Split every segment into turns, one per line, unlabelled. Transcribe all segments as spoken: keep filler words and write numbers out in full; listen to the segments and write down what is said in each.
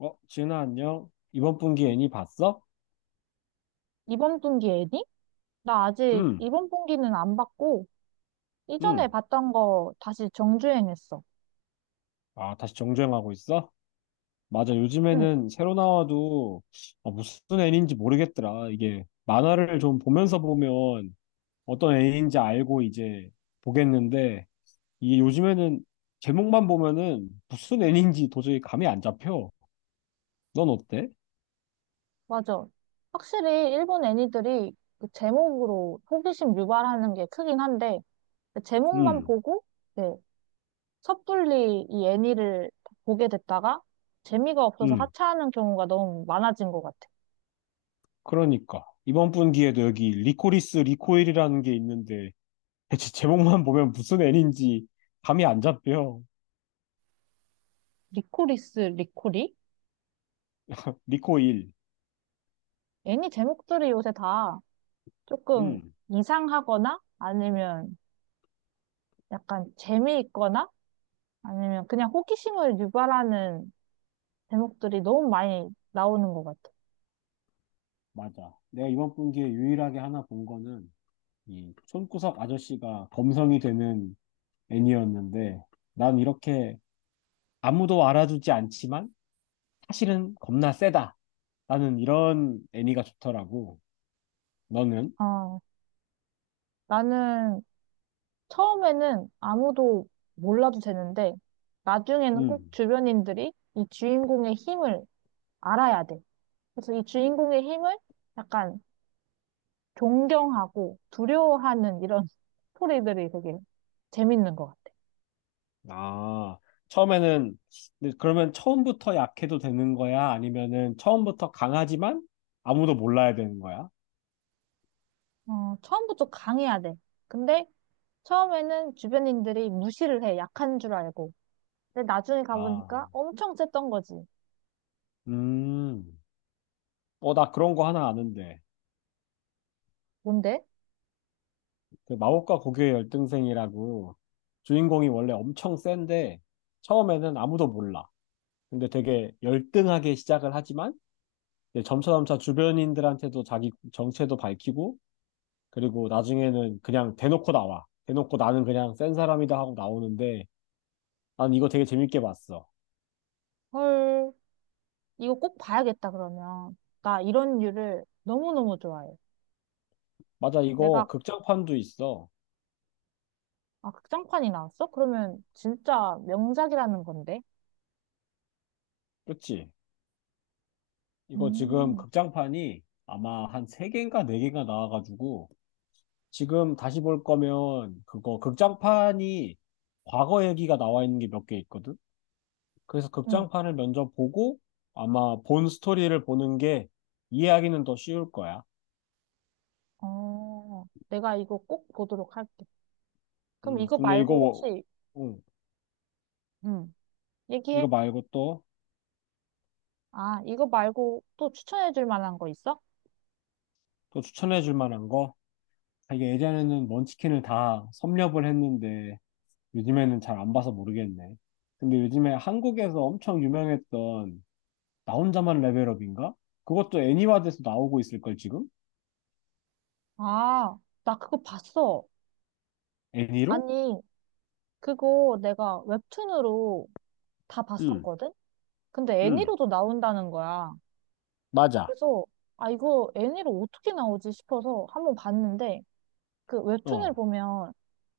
어, 지은아, 안녕. 이번 분기 애니 봤어?
이번 분기 애니? 나 아직
응,
이번 분기는 안 봤고,
응.
이전에 봤던 거 다시 정주행했어.
아, 다시 정주행하고 있어? 맞아,
응,
요즘에는 새로 나와도 어, 무슨 애니인지 모르겠더라. 이게 만화를 좀 보면서 보면 어떤 애니인지 알고 이제 보겠는데, 이게 요즘에는 제목만 보면은 무슨 애니인지 도저히 감이 안 잡혀. 넌 어때?
맞아. 확실히 일본 애니들이 그 제목으로 호기심 유발하는 게 크긴 한데, 그 제목만
응,
보고, 네, 섣불리 이 애니를 보게 됐다가, 재미가 없어서
응.
하차하는 경우가 너무 많아진 것 같아.
그러니까. 이번 분기에도 여기 리코리스 리코일이라는 게 있는데, 대체 제목만 보면 무슨 애니인지 감이 안 잡혀.
리코리스 리코리?
리코일.
애니 제목들이 요새 다 조금
음.
이상하거나 아니면 약간 재미있거나 아니면 그냥 호기심을 유발하는 제목들이 너무 많이 나오는 것 같아.
맞아, 내가 이번 분기에 유일하게 하나 본 거는 이 손구석 아저씨가 범성이 되는 애니였는데, 난 이렇게 아무도 알아주지 않지만 사실은 겁나 세다. 나는 이런 애니가 좋더라고. 너는?
아, 나는 처음에는 아무도 몰라도 되는데 나중에는 꼭
음.
주변인들이 이 주인공의 힘을 알아야 돼. 그래서 이 주인공의 힘을 약간 존경하고 두려워하는 이런 스토리들이 되게 재밌는 것 같아.
아, 처음에는 근데 그러면 처음부터 약해도 되는 거야? 아니면은 처음부터 강하지만 아무도 몰라야 되는 거야?
어, 처음부터 강해야 돼. 근데 처음에는 주변인들이 무시를 해. 약한 줄 알고. 근데 나중에
아.
가보니까 엄청 셌던 거지.
음, 어, 나 그런 거 하나 아는데.
뭔데?
그 마법과 고교의 열등생이라고, 주인공이 원래 엄청 센데 처음에는 아무도 몰라. 근데 되게 열등하게 시작을 하지만 이제 점차점차 주변인들한테도 자기 정체도 밝히고, 그리고 나중에는 그냥 대놓고 나와. 대놓고 나는 그냥 센 사람이다 하고 나오는데, 난 이거 되게 재밌게 봤어.
헐, 이거 꼭 봐야겠다, 그러면. 나 이런 류를 너무너무 좋아해.
맞아,
내가,
이거 극장판도 있어.
아, 극장판이 나왔어? 그러면 진짜 명작이라는 건데?
그치? 이거 지금
음,
극장판이 아마 한 세개인가네개인가 나와가지고, 지금 다시 볼 거면 그거 극장판이 과거 얘기가 나와 있는 게 몇 개 있거든. 그래서
응.
극장판을 먼저 보고 아마 본 스토리를 보는 게 이해하기는 더 쉬울 거야.
어, 내가 이거 꼭 보도록 할게. 그럼
음,
이거
근데
말고
이거
혹시,
음,
응,
이거
얘기해.
말고 또
아, 이거 말고 또 추천해 줄 만한 거 있어?
또 추천해 줄 만한 거? 아, 이게 예전에는 먼치킨을 다 섭렵을 했는데 요즘에는 잘 안 봐서 모르겠네. 근데 요즘에 한국에서 엄청 유명했던 나 혼자만 레벨업인가? 그것도 애니화돼서 나오고 있을걸, 지금?
아, 나 그거 봤어.
애니로?
아니, 그거 내가 웹툰으로 다
응.
봤었거든? 근데
응,
애니로도 나온다는 거야.
맞아.
그래서, 아, 이거 애니로 어떻게 나오지 싶어서 한번 봤는데, 그 웹툰을
어,
보면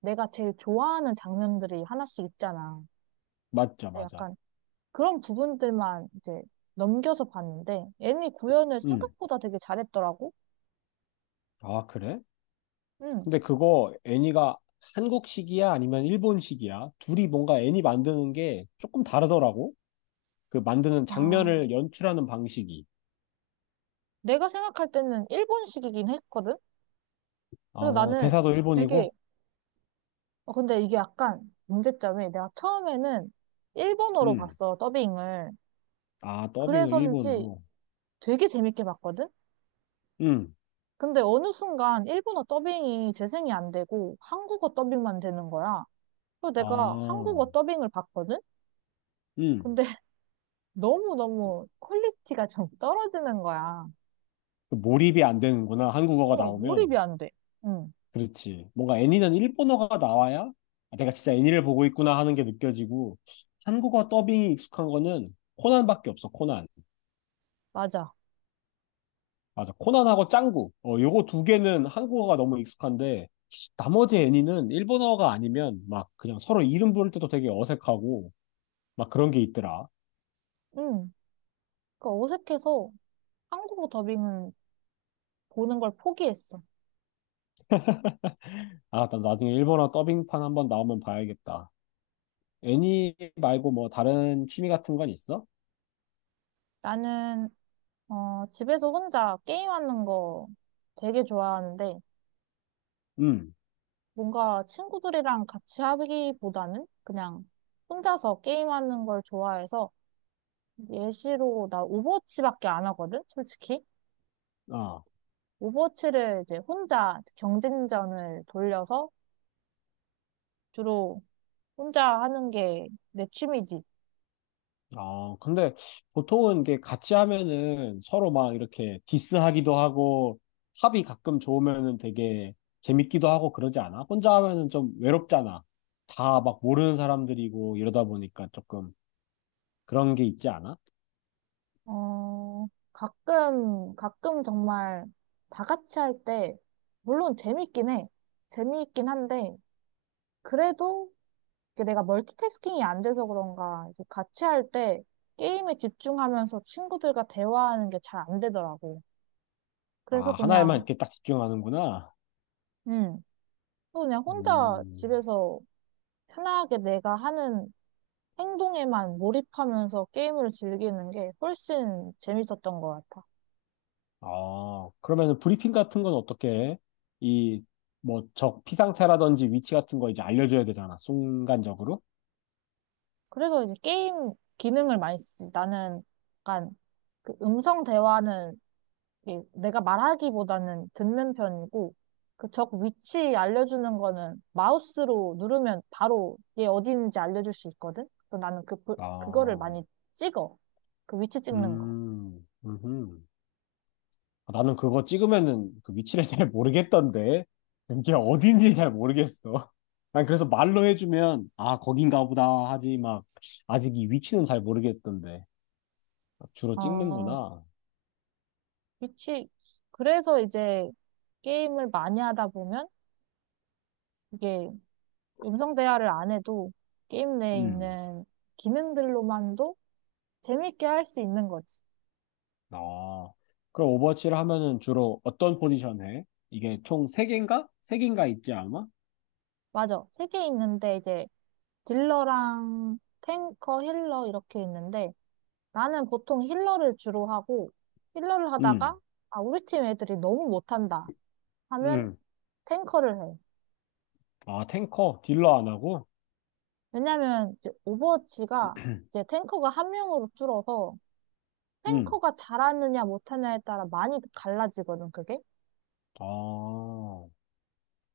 내가 제일 좋아하는 장면들이 하나씩 있잖아.
맞죠,
근데
맞아.
약간 그런 부분들만 이제 넘겨서 봤는데, 애니 구현을
응.
생각보다 되게 잘했더라고.
아, 그래?
응.
근데 그거 애니가 한국식이야? 아니면 일본식이야? 둘이 뭔가 애니 만드는 게 조금 다르더라고. 그 만드는
아,
장면을 연출하는 방식이.
내가 생각할 때는 일본식이긴 했거든? 그래서
어,
나는
대사도
되게,
일본이고?
어, 근데 이게 약간 문제점이 내가 처음에는 일본어로
응.
봤어, 더빙을.
아, 더빙을
그래서인지
일본으로.
되게 재밌게 봤거든?
응.
근데 어느 순간 일본어 더빙이 재생이 안 되고 한국어 더빙만 되는 거야. 그래서 내가 한국어
아,
더빙을 봤거든?
응.
근데 너무너무 퀄리티가 좀 떨어지는 거야.
그 몰입이 안 되는구나, 한국어가
어,
나오면.
몰입이 안 돼. 응,
그렇지. 뭔가 애니는 일본어가 나와야, 아, 내가 진짜 애니를 보고 있구나 하는 게 느껴지고, 한국어 더빙이 익숙한 거는 코난밖에 없어, 코난.
맞아.
맞아, 코난하고 짱구. 어, 요거 두 개는 한국어가 너무 익숙한데 나머지 애니는 일본어가 아니면 막 그냥 서로 이름 부를 때도 되게 어색하고 막 그런 게 있더라.
응. 그 어색해서 한국어 더빙은 보는 걸 포기했어.
아, 나 나중에 일본어 더빙판 한번 나오면 봐야겠다. 애니 말고 뭐 다른 취미 같은 건 있어?
나는, 어, 집에서 혼자 게임하는 거 되게 좋아하는데,
응.
뭔가 친구들이랑 같이 하기보다는 그냥 혼자서 게임하는 걸 좋아해서 예시로 나 오버워치밖에 안 하거든, 솔직히.
아.
오버워치를 이제 혼자 경쟁전을 돌려서 주로 혼자 하는 게 내 취미지.
아, 근데 보통은 이게 같이 하면은 서로 막 이렇게 디스하기도 하고 합이 가끔 좋으면은 되게 재밌기도 하고 그러지 않아? 혼자 하면은 좀 외롭잖아. 다 막 모르는 사람들이고 이러다 보니까 조금 그런 게 있지 않아?
어, 가끔, 가끔 정말 다 같이 할 때, 물론 재밌긴 해. 재미있긴 한데, 그래도 이게 내가 멀티태스킹이 안 돼서 그런가, 이제 같이 할 때 게임에 집중하면서 친구들과 대화하는 게 잘 안 되더라고. 그래서
아, 하나에만
그냥,
이렇게 딱 집중하는구나.
음, 그냥 혼자
음,
집에서 편하게 내가 하는 행동에만 몰입하면서 게임을 즐기는 게 훨씬 재밌었던 것 같아.
아, 그러면은 브리핑 같은 건 어떻게 해? 이, 뭐, 적 피상태라든지 위치 같은 거 이제 알려줘야 되잖아, 순간적으로.
그래서 이제 게임 기능을 많이 쓰지. 나는 약간 그 음성 대화는 예, 내가 말하기보다는 듣는 편이고, 그 적 위치 알려주는 거는 마우스로 누르면 바로 얘 어디 있는지 알려줄 수 있거든? 그래서 나는 그, 부- 그거를
아,
많이 찍어. 그 위치 찍는 거.
음, 음. 아, 나는 그거 찍으면은 그 위치를 잘 모르겠던데. 이게 어딘지 잘 모르겠어. 난 그래서 말로 해주면, 아, 거긴가 보다 하지, 막, 아직 이 위치는 잘 모르겠던데. 주로
어,
찍는구나.
위치. 그래서 이제 게임을 많이 하다 보면 이게 음성 대화를 안 해도 게임 내에
음.
있는 기능들로만도 재밌게 할 수 있는 거지.
아. 그럼 오버워치를 하면은 주로 어떤 포지션 해? 이게 총 세개인가세개인가 있지, 아마?
맞아. 세 개 있는데 이제 딜러랑 탱커, 힐러 이렇게 있는데 나는 보통 힐러를 주로 하고 힐러를
음.
하다가 아, 우리 팀 애들이 너무 못한다 하면
음.
탱커를 해.
아, 탱커, 딜러 안 하고?
왜냐면 이제 오버워치가 이제 탱커가 한 명으로 줄어서
음.
탱커가 잘하느냐 못하냐에 따라 많이 갈라지거든, 그게.
아.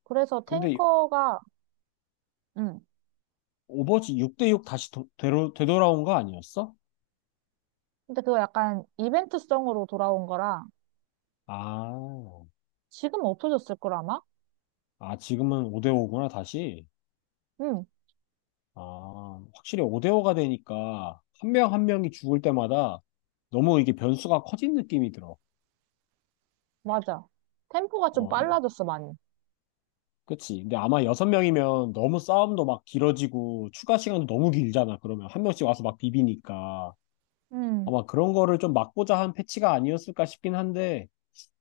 그래서
근데
탱커가 음.
오버워치 육 대육 다시 도, 되로, 되돌아온 거 아니었어?
근데 그거 약간 이벤트성으로 돌아온 거라
아,
지금 없어졌을 걸 아마?
아, 지금은 오 대오구나, 다시.
음.
아, 확실히 오 대오가 되니까 한 명 한 명이 죽을 때마다 너무 이게 변수가 커진 느낌이 들어.
맞아. 템포가 좀
어, 이-
빨라졌어, 많이.
그치. 근데 아마 여섯 명이면 너무 싸움도 막 길어지고 추가 시간도 너무 길잖아. 그러면 한 명씩 와서 막 비비니까.
음.
아마 그런 거를 좀 막고자 한 패치가 아니었을까 싶긴 한데,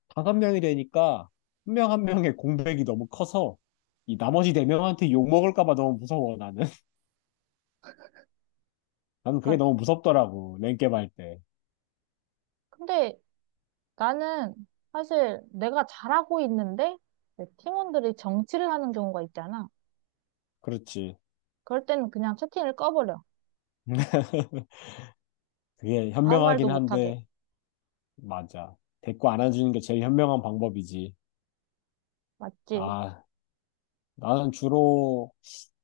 다섯 명이 되니까 한 명 한 명의 공백이 너무 커서 이 나머지 네 명한테 욕 먹을까 봐 너무 무서워, 나는. 나는 그게
그러니까
너무 무섭더라고, 랭겜 할 때.
근데 나는 사실 내가 잘하고 있는데 내 팀원들이 정치를 하는 경우가 있잖아.
그렇지.
그럴 때는 그냥 채팅을 꺼버려.
그게
아무 말도
현명하긴
못하게.
한데, 맞아. 데리고 안아주는 게 제일 현명한 방법이지.
맞지?
아, 나는 주로,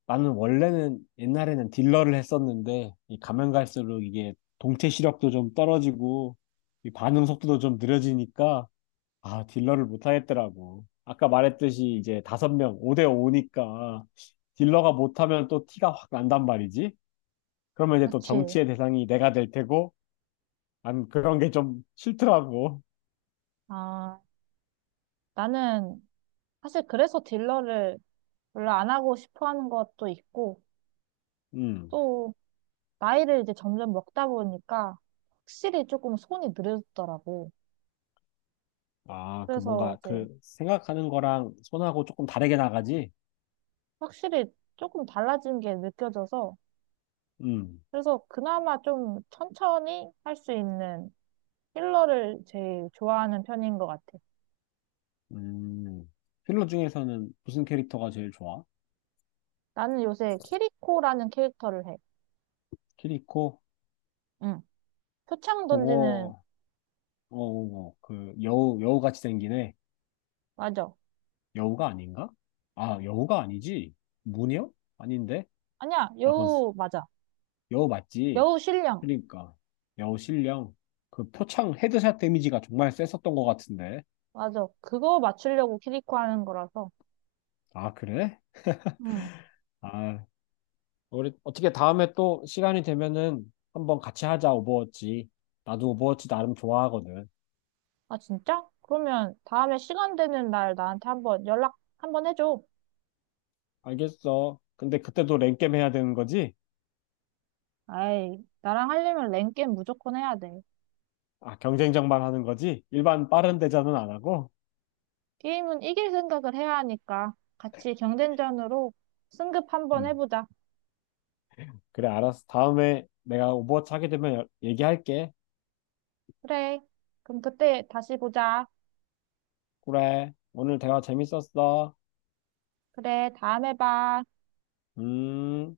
나는 원래는 옛날에는 딜러를 했었는데, 이 가면 갈수록 이게 동체 시력도 좀 떨어지고, 이 반응 속도도 좀 느려지니까, 아, 딜러를 못 하겠더라고. 아까 말했듯이 이제 다섯 명, 오 대 오니까, 딜러가 못하면 또 티가 확 난단 말이지. 그러면 이제 또
그치?
정치의 대상이 내가 될 테고, 난 그런 게 좀 싫더라고.
아, 나는 사실 그래서 딜러를 별로 안 하고 싶어 하는 것도 있고,
음.
또 나이를 이제 점점 먹다 보니까 확실히 조금 손이 느려졌더라고.
아, 그
그래서
뭔가
이제
그 생각하는 거랑 손하고 조금 다르게 나가지?
확실히 조금 달라진 게 느껴져서,
음.
그래서 그나마 좀 천천히 할 수 있는 힐러를 제일 좋아하는 편인 것 같아.
음. 필러 중에서는 무슨 캐릭터가 제일 좋아?
나는 요새 키리코라는 캐릭터를 해.
키리코?
응. 표창 던지는,
그거, 어, 어, 어, 그 여우, 여우같이 생기네.
맞아.
여우가 아닌가? 아, 여우가 아니지. 무녀? 아닌데?
아니야,
아, 그건 스-
여우, 맞아.
여우 맞지.
여우 신령.
그러니까. 여우 신령. 그 표창 헤드샷 데미지가 정말 셌었던 것 같은데.
맞아. 그거 맞추려고 키리코 하는 거라서.
아, 그래?
응.
아, 우리 어떻게 다음에 또 시간이 되면은 한번 같이 하자, 오버워치. 나도 오버워치 나름 좋아하거든.
아, 진짜? 그러면 다음에 시간 되는 날 나한테 한번 연락 한번 해줘.
알겠어. 근데 그때도 랭겜 해야 되는 거지?
아이, 나랑 하려면 랭게임 무조건 해야 돼.
아, 경쟁전만 하는 거지? 일반 빠른 대전은 안 하고?
게임은 이길 생각을 해야 하니까 같이 경쟁전으로 승급 한번
음.
해보자.
그래, 알았어. 다음에 내가 오버워치 하게 되면 여- 얘기할게.
그래. 그럼 그때 다시 보자.
그래. 오늘 대화 재밌었어.
그래, 다음에 봐.
음.